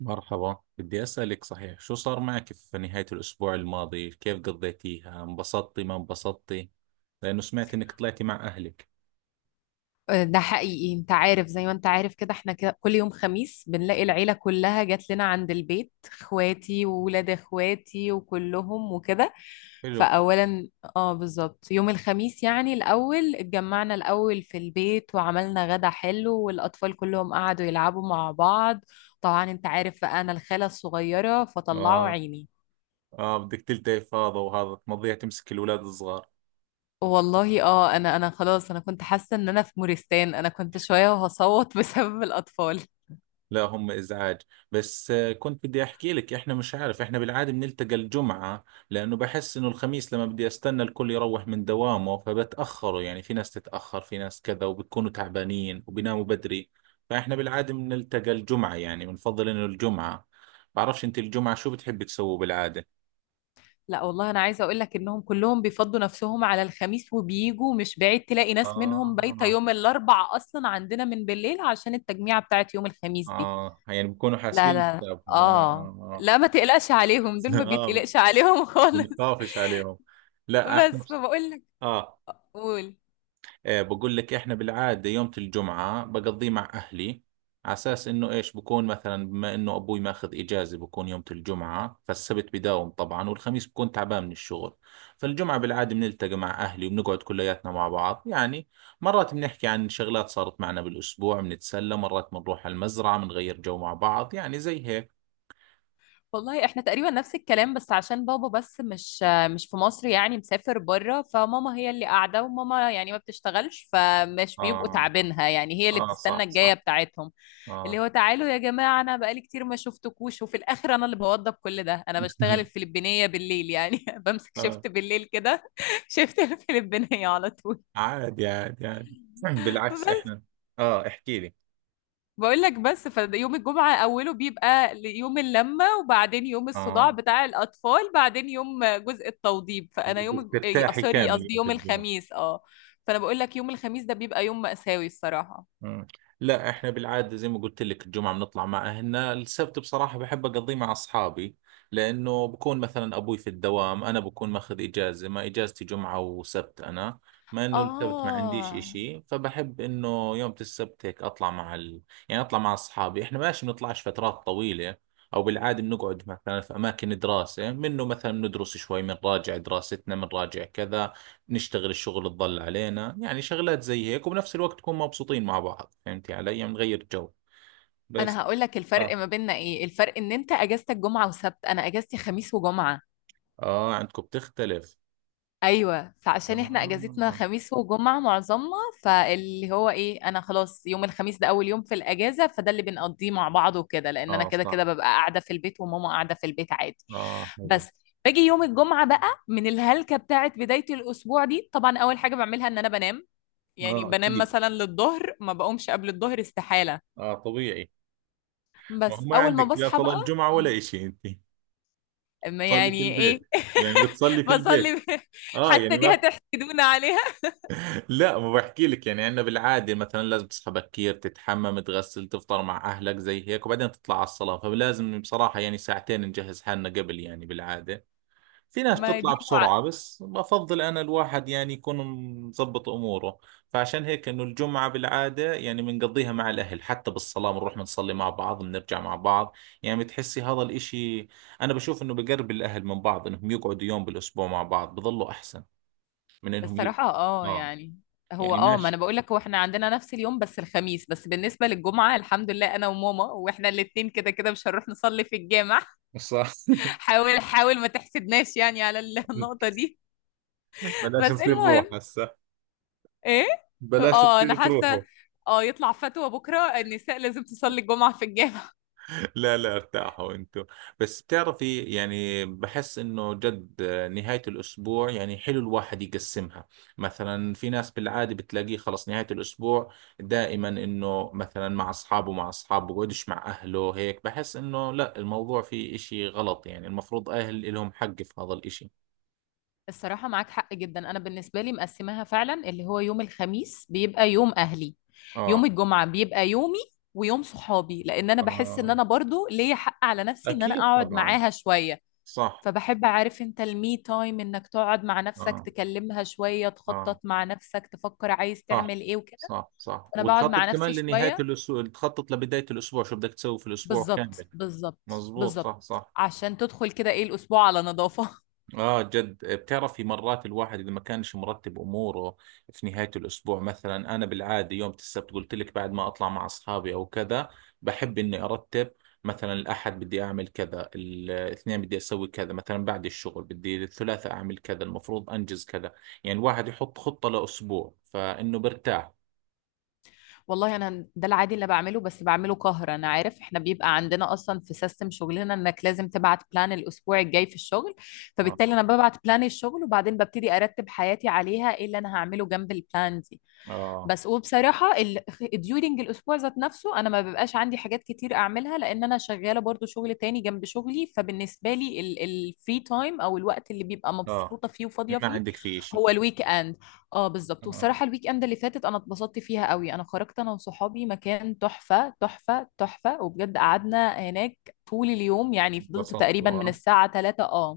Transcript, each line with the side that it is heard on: right: مرحبا، بدي أسألك صحيح شو صار معك في نهاية الأسبوع الماضي؟ كيف قضيتيها؟ انبسطتي ما انبسطتي؟ لأنه سمعت إنك طلعتي مع أهلك.
left: ده حقيقي انت عارف زي ما انت عارف كده احنا كده كل يوم خميس بنلاقي العيلة كلها جات لنا عند البيت، اخواتي وولاد اخواتي وكلهم وكده.
right: حلو.
left: فأولا، اه بالظبط يوم الخميس. يعني الأول اتجمعنا الأول في البيت، وعملنا غدا حلو، والأطفال كلهم قعدوا يلعبوا مع بعض. طبعا انت عارف بقى، انا الخالة الصغيرة، فطلعوا
right: آه.
left: عيني.
right: آه، بدك تلتقي فاضة وهذا تمضيها تمسك الأولاد الصغار.
left: والله انا خلاص، انا كنت حاسة ان انا في مورستان، انا كنت شوية وهصوت بسبب الأطفال.
right: لا، هم ازعاج. بس كنت بدي احكي لك، احنا مش عارف، احنا بالعاده بنلتقى الجمعه، لانه بحس انه الخميس لما بدي استنى الكل يروح من دوامه فبتاخروا، يعني في ناس تتاخر في ناس كذا، وبتكونوا تعبانين وبيناموا بدري. فاحنا بالعاده بنلتقى الجمعه، يعني بنفضل انه الجمعه. بعرفش انت الجمعه شو بتحب تسووا بالعاده؟
left: لا والله، انا عايزه اقول لك انهم كلهم بيفضوا نفسهم على الخميس وبيجوا، مش بعيد تلاقي ناس منهم بايته
right: اه.
left: يوم الاربع اصلا عندنا من بالليل عشان التجميعه بتاعت يوم الخميس دي.
right: اه، يعني بكونوا
left: لا،
right: حاسبين
left: لا، لا.
right: حسابهم، اه.
left: اه.
right: اه،
left: لا، ما تقلقش عليهم، دول
right: اه،
left: ما
right: آه.
left: بيتقلقش عليهم خالص.
right: بنخافش عليهم. لا احنا.
left: بس فبقول لك.
right: اه.
left: قول.
right: إيه، بقول لك احنا بالعادة يوم الجمعة بقضيه مع اهلي، على اساس انه ايش، بكون مثلا بما انه ابوي ماخذ اجازة بكون يوم الجمعة، فالسبت بداوم طبعا، والخميس بكون تعبان من الشغل. فالجمعة بالعادة بنلتقي مع اهلي وبنقعد كلياتنا مع بعض يعني. مرات بنحكي عن شغلات صارت معنا بالاسبوع، بنتسلى، مرات بنروح على المزرعة بنغير جو مع بعض، يعني زي هيك.
left: والله احنا تقريبا نفس الكلام، بس عشان بابا بس مش في مصر، يعني مسافر بره، فماما هي اللي قاعده، وماما يعني ما بتشتغلش، فمش بيبقوا
right: اه.
left: تعبينها، يعني هي اللي
right: اه،
left: بتستنى
right: صح
left: الجايه
right: صح.
left: بتاعتهم. اللي
right: اه.
left: هو تعالوا يا جماعه، انا بقالي كتير ما شفتكوش، وفي الاخر انا اللي بوضب كل ده. انا بشتغل الفلبينيه بالليل يعني بمسك
right: اه.
left: شفت بالليل كده شفت الفلبينيه على طول.
right: عادي عادي عادي. بالعكس احنا. اه، احكي لي.
left: بقول لك بس، فيوم الجمعة أوله بيبقى يوم اللمة، وبعدين يوم الصداع
right: اه،
left: بتاع الأطفال، بعدين يوم جزء التوضيب. فأنا
right: بدك
left: إيه،
right: ترتاحي
left: سوري،
right: كامل
left: قصدي
right: يوم
left: يوم
right: الجمعة.
left: الخميس اه فأنا بقول لك يوم الخميس ده بيبقى يوم مأساوي، الصراحة.
right: مم. لا احنا بالعادة زي ما قلت لك الجمعة بنطلع مع اهلنا، السبت بصراحة بحب اقضيه مع اصحابي، لانه بكون مثلا ابوي في الدوام، انا بكون ماخذ اجازة، ما اجازتي جمعة وسبت انا. ما انه السبت ما عنديش
left: آه.
right: اشي، فبحب انه يوم السبت هيك اطلع مع ال... يعني اطلع مع اصحابي، احنا ماشي بنطلعش فترات طويلة. او بالعادة بنقعد مثلا في اماكن دراسة، منه مثلا بندرس شوي، بنراجع دراستنا، بنراجع كذا، نشتغل الشغل الضل علينا، يعني شغلات زي هيك، وبنفس الوقت نكون مبسوطين مع بعض. فهمتي علي؟ نغير جو بس.
left: أنا هقول لك الفرق
right: اه.
left: ما بيننا إيه. الفرق إن أنت أجازتك جمعة وسبت، أنا أجازتي خميس وجمعة.
right: اه، عندكم بتختلف.
left: ايوه، فعشان احنا اجازتنا
right: اه.
left: خميس وجمعه معظمنا، فاللي هو ايه، انا خلاص يوم الخميس ده اول يوم في الاجازه، فده اللي بنقضيه مع بعض وكده، لان انا
right: اه،
left: كده كده
right: صح.
left: ببقى قاعده في البيت، وماما قاعده في البيت عادي.
right: اه، حلو.
left: بس باجي يوم الجمعه بقى، من الهلكه بتاعت بدايه الاسبوع دي، طبعا اول حاجه بعملها ان انا بنام. يعني
right: اه،
left: بنام
right: اكيد.
left: مثلا للظهر، ما بقومش قبل الظهر استحاله.
right: اه، طبيعي. ما هو
left: بس
right: ما
left: اول ما
right: عندك لا
left: بصحى
right: صلاة
left: بقى،
right: جمعة ولا اشي انت،
left: أما
right: تصلي في
left: يعني
right: البيت،
left: ايه
right: يعني بتصلي في البيت.
left: بصلي.
right: اه
left: حتى
right: يعني
left: دي
right: ما...
left: هتحسدونا عليها.
right: لا، ما بحكي لك، يعني عندنا بالعادة مثلا لازم تصحى بكير، تتحمم، تغسل، تفطر مع اهلك زي هيك، وبعدين تطلع على الصلاة. فلازم بصراحة يعني ساعتين نجهز حالنا قبل، يعني بالعادة. في ناس
left: ما
right: بتطلع
left: دي.
right: بسرعة، بس بفضل أنا الواحد يعني يكون مظبط أموره. فعشان هيك إنه الجمعة بالعادة يعني بنقضيها مع الأهل، حتى بالصلاة بنروح بنصلي مع بعض، بنرجع مع بعض. يعني بتحسي هذا الإشي، أنا بشوف إنه بقرب الأهل من بعض إنهم يقعدوا يوم بالأسبوع مع بعض، بظلوا أحسن من إنهم
left: الصراحة
right: آه،
left: يعني، هو
right: يعني
left: ما انا
right: ماشي.
left: بقول لك، هو احنا عندنا نفس اليوم بس الخميس، بس بالنسبة للجمعة الحمد لله انا وماما واحنا الاتنين كده كده مش هنروح نصلي في الجامع.
right: صح.
left: حاول حاول ما تحسدناش يعني على النقطة دي.
right: بلاش
left: بس
right: تصير روح
left: المهم.
right: هسه.
left: ايه؟
right: بلاش
left: اه انا
right: تصير تروحوا.
left: حاسة اه يطلع فتوى بكرة النساء لازم تصلي الجمعة في الجامع.
right: لا لا، ارتاحوا انتوا. بس بتعرفي، يعني بحس انه جد نهاية الاسبوع يعني حلو الواحد يقسمها. مثلا في ناس بالعادة بتلاقيه خلص نهاية الاسبوع دائما انه مثلا مع اصحابه، بقعدش مع اهله هيك. بحس انه لا، الموضوع فيه اشي غلط، يعني المفروض اهل لهم حق في هذا الاشي.
left: الصراحة معاك حق جدا. أنا بالنسبة لي مقسماها فعلا، اللي هو يوم الخميس بيبقى يوم أهلي، يوم
right: اه.
left: الجمعة بيبقى يومي ويوم صحابي، لأن أنا بحس إن
right: آه،
left: أنا برضو ليا حق على نفسي إن أنا
right: أكيد
left: أقعد
right: طبعا.
left: معاها شوية.
right: صح.
left: فبحب أعرف أنت، المي تايم إنك تقعد مع نفسك
right: آه
left: تكلمها شوية، تخطط
right: آه.
left: مع نفسك تفكر عايز
right: صح
left: تعمل إيه وكده.
right: صح صح.
left: أنا بقعد
right: وتخطط
left: مع
right: كمان
left: نفسي
right: لنهاية
left: شوية.
right: الأسبوع، تخطط لبداية الأسبوع شو بدك تسوي في الأسبوع
left: بالظبط
right: كامل.
left: بالظبط
right: مظبوط،
left: بالظبط،
right: صح صح.
left: عشان تدخل كده إيه الأسبوع على نظافة.
right: آه جد، بتعرفي مرات الواحد إذا ما كانش مرتب أموره في نهاية الأسبوع، مثلا أنا بالعادة يوم السبت قلت لك بعد ما أطلع مع أصحابي أو كذا، بحب إني أرتب. مثلا الأحد بدي أعمل كذا، الاثنين بدي أسوي كذا، مثلا بعد الشغل بدي الثلاثاء أعمل كذا، المفروض أنجز كذا، يعني الواحد يحط خطة لأسبوع فإنه برتاح.
left: والله انا ده العادي اللي بعمله، بس بعمله قهر. انا عارف، احنا بيبقى عندنا اصلا في سيستم شغلنا انك لازم تبعت بلان الاسبوع الجاي في الشغل،
right: آه.
left: فبالتالي انا ببعت بلان الشغل وبعدين ببتدي ارتب حياتي عليها ايه اللي انا هعمله جنب البلان دي.
right: آه.
left: بس وبصراحة during الأسبوع ذات نفسه أنا ما ببقاش عندي حاجات كتير أعملها، لأن أنا شغالة برضو شغل تاني جنب شغلي. فبالنسبة لي الفري تايم أو الوقت اللي بيبقى
right: اه،
left: مبسوطة فيه وفاضية
right: ما
left: فيه
right: عندك فيه شيء.
left: هو الويك إند. اه، بالظبط.
right: انا
left: والصراحة الويك إند اللي فاتت أنا اتبسطت فيها قوي، أنا خرجت أنا وصحابي مكان تحفة تحفة تحفة، وبجد قعدنا هناك طول اليوم، يعني فضلت
right: انبسطت،
left: تقريبا
right: آه.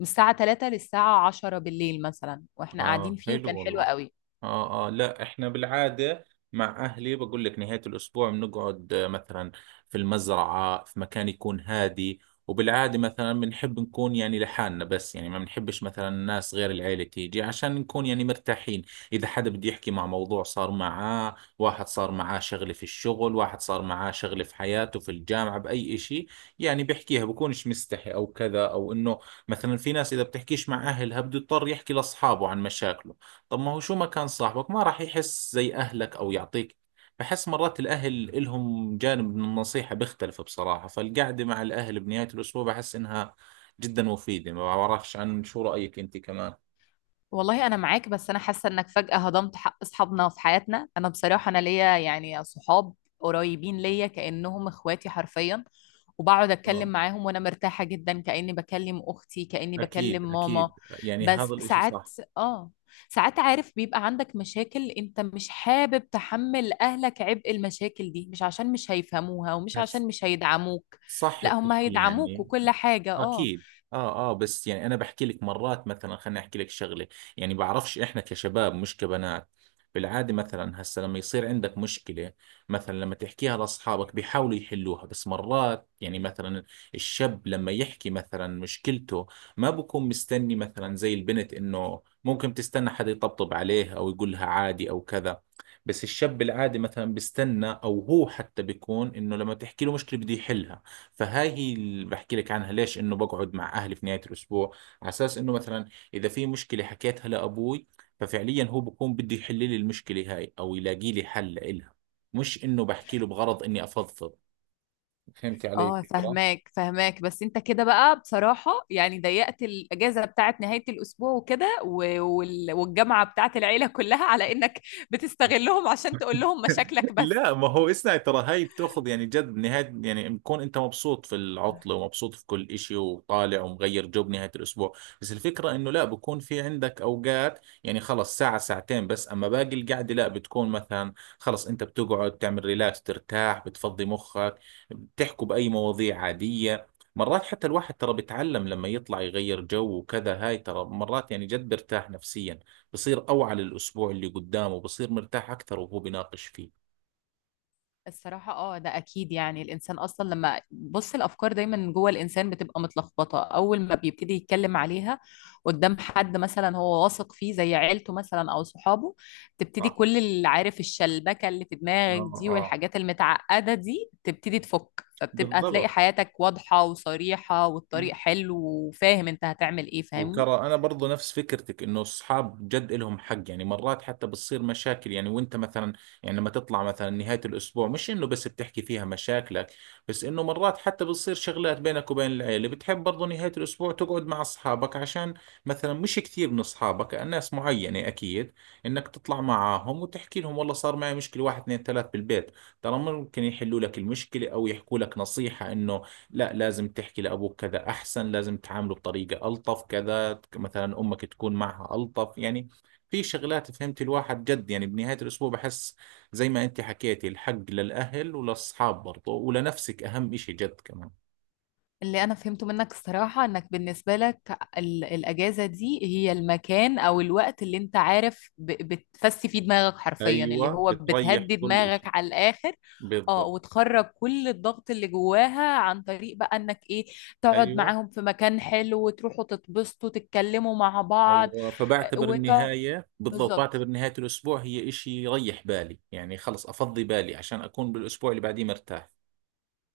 left: من الساعة 3 للساعة 10 بالليل مثلا واحنا قاعدين
right: اه،
left: فيه،
right: حلو
left: وكان حلو
right: والله.
left: قوي.
right: اه اه، لا احنا بالعادة مع اهلي، بقول لك نهاية الاسبوع بنقعد مثلا في المزرعة، في مكان يكون هادي. وبالعادة مثلا بنحب نكون يعني لحالنا بس، يعني ما بنحبش مثلا الناس غير العيلة تيجي، عشان نكون يعني مرتاحين. اذا حدا بده يحكي مع موضوع صار معاه، واحد صار معاه شغلة في الشغل، واحد صار معاه شغلة في حياته، في الجامعة بأي اشي، يعني بيحكيها بكونش مستحي او كذا او انه. مثلا في ناس إذا بتحكيش مع أهلها بده يضطر يحكي لأصحابه عن مشاكله. طب ما هو، شو ما كان صاحبك ما راح يحس زي أهلك أو يعطيك. بحس مرات الأهل إلهم جانب من النصيحة بيختلف بصراحة. فالقعدة مع الأهل بنهاية الأسبوع بحس إنها جدا مفيدة. ما بعرفش عن شو رأيك أنت كمان.
left: والله انا معاك، بس انا حاسه انك فجاه هضمت حق اصحابنا في حياتنا. انا بصراحه انا ليا يعني صحاب قريبين ليا كانهم اخواتي حرفيا، وبقعد اتكلم
right: آه.
left: معاهم وانا مرتاحه جدا، كاني بكلم اختي، كاني
right: أكيد
left: بكلم ماما.
right: أكيد، يعني
left: بس
right: هذا الإشي صح.
left: اه ساعات عارف بيبقى عندك مشاكل، انت مش حابب تحمل اهلك عبء المشاكل دي، مش عشان مش هيفهموها ومش
right: هس-
left: عشان مش هيدعموك.
right: صح،
left: لا، هم
right: بتحكي
left: هيدعموك
right: يعني.
left: وكل حاجه اه
right: اكيد. اه اه، بس يعني انا بحكي لك مرات، مثلا خليني احكي لك شغله. يعني بعرفش احنا كشباب مش كبنات، بالعاده مثلا هسه لما يصير عندك مشكله، مثلا لما تحكيها لاصحابك بيحاولوا يحلوها. بس مرات يعني مثلا الشاب لما يحكي مثلا مشكلته ما بكون مستني مثلا زي البنت انه ممكن تستنى حدا يطبطب عليه او يقولها عادي او كذا. بس الشاب العادي مثلا بيستنى، او هو حتى بيكون انه لما تحكي له مشكله بده يحلها. فهاي هي اللي بحكي لك عنها، ليش انه بقعد مع اهلي في نهايه الاسبوع، على اساس انه مثلا اذا في مشكله حكيتها لابوي، ففعليا هو بكون بده يحل لي المشكله هاي او يلاقي لي حل لها، مش انه بحكي له بغرض اني افضفض. فهمتي علي
left: اه،
right: الفكره؟
left: فهماك فهماك. بس انت كده بقى بصراحة يعني ضيقت الأجازة بتاعت نهاية الأسبوع وكده، والجامعة بتاعت العيلة كلها على إنك بتستغلهم عشان تقول لهم مشاكلك بس.
right: لا، ما هو اسمع، ترى هاي بتاخذ يعني جد نهاية، يعني بكون انت مبسوط في العطلة ومبسوط في كل اشي وطالع ومغير جو بنهاية الاسبوع. بس الفكرة انه لا، بكون في عندك اوقات، يعني خلص ساعة ساعتين بس، اما باقي القعدة لا، بتكون مثلا خلص انت بتقعد تعمل ريلاكس، ترتاح، بتفضي مخك، بتحكوا بأي مواضيع عادية. مرات حتى الواحد ترى بيتعلم لما يطلع يغير جو وكذا، هاي ترى مرات يعني جد بيرتاح نفسيا، بصير أوعى للأسبوع اللي قدامه، بصير مرتاح أكثر وهو بيناقش فيه.
left: الصراحة ده أكيد، يعني الإنسان أصلا لما بص، الأفكار دايما جوه الإنسان بتبقى متلخبطة، أول ما بيبتدي يتكلم عليها قدام حد مثلا هو واثق فيه زي عيلته مثلا أو صحابه، تبتدي
right: صح.
left: كل اللي عارف الشلبكة اللي في
right: اه
left: دماغك دي
right: اه،
left: والحاجات المتعقدة دي تبتدي تفك، فبتبقى تلاقي
right: بالضبط.
left: حياتك واضحة وصريحة والطريق حلو وفاهم أنت هتعمل إيه، فاهمني؟
right: وترى انا برضو نفس فكرتك، انه الصحاب جد لهم حق. يعني مرات حتى بتصير مشاكل، يعني وانت مثلا يعني لما تطلع مثلا نهاية الاسبوع مش انه بس بتحكي فيها مشاكلك، بس انه مرات حتى بتصير شغلات بينك وبين العيلة، بتحب برضو نهاية الاسبوع تقعد مع اصحابك، عشان مثلا مش كثير من اصحابك، ناس معينة اكيد، انك تطلع معاهم وتحكي لهم، والله صار معي مشكلة واحد اثنين ثلاث بالبيت. ترى ممكن يحلوا لك المشكلة او يحكوا لك نصيحة انه لا لازم تحكي لأبوك كذا أحسن، لازم تعامله بطريقة ألطف كذا، مثلا أمك تكون معها ألطف، يعني في شغلات، فهمت الواحد جد يعني بنهاية الأسبوع بحس زي ما أنت حكيتي الحق للأهل وللأصحاب برضه ولنفسك، أهم إشي جد كمان.
left: اللي انا فهمته منك الصراحة، انك بالنسبة لك الاجازة دي هي المكان او الوقت اللي انت عارف بتفسي فيه دماغك حرفيا، اللي
right: أيوة،
left: هو
right: بتريح
left: بتهدي
right: كل
left: دماغك
right: إشي.
left: على الاخر. اه،
right: بالضبط.
left: وتخرج كل الضغط اللي جواها عن طريق بقى انك ايه، تقعد
right: أيوة
left: معاهم في مكان حلو وتروحوا تتبسطوا تتكلموا مع بعض
right: أيوة، فبعتبر
left: وتقعد.
right: النهاية، بالضبط
left: بالظبط
right: بعتبر نهاية الأسبوع هي إشي يريح بالي، يعني خلص أفضي بالي عشان أكون بالأسبوع اللي بعديه مرتاح.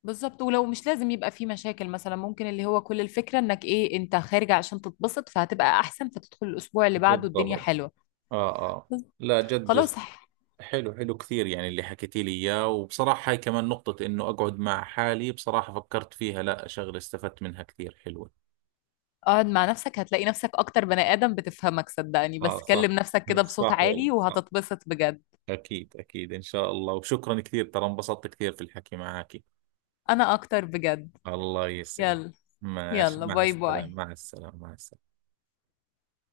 left: بالظبط، ولو مش لازم يبقى في مشاكل مثلا، ممكن اللي هو كل الفكرة انك ايه، انت خارجة عشان تتبسط فهتبقى احسن، فتدخل الاسبوع اللي بعده الدنيا
right: بالضبط.
left: حلوة.
right: آه آه. لا جد،
left: خلاص.
right: حلو حلو كثير يعني اللي حكيتي لي اياه. وبصراحة هاي كمان نقطة، انه اقعد مع حالي، بصراحة فكرت فيها لا، شغلة استفدت منها كثير، حلوة.
left: اقعد مع نفسك هتلاقي نفسك اكتر بني ادم بتفهمك، صدقني.
right: اه
left: بس
right: صح.
left: كلم نفسك كده بصوت
right: صح
left: عالي
right: والله، صح.
left: وهتتبسط بجد.
right: اكيد اكيد، ان شاء الله. وشكرا كثير، ترى انبسطت كثير في الحكي معك.
left: انا اكتر بجد.
right: الله يسعد.
left: يلا.
right: ماشي،
left: يلا
right: مع
left: باي
right: السلامة،
left: باي.
right: مع السلامة، مع السلامة.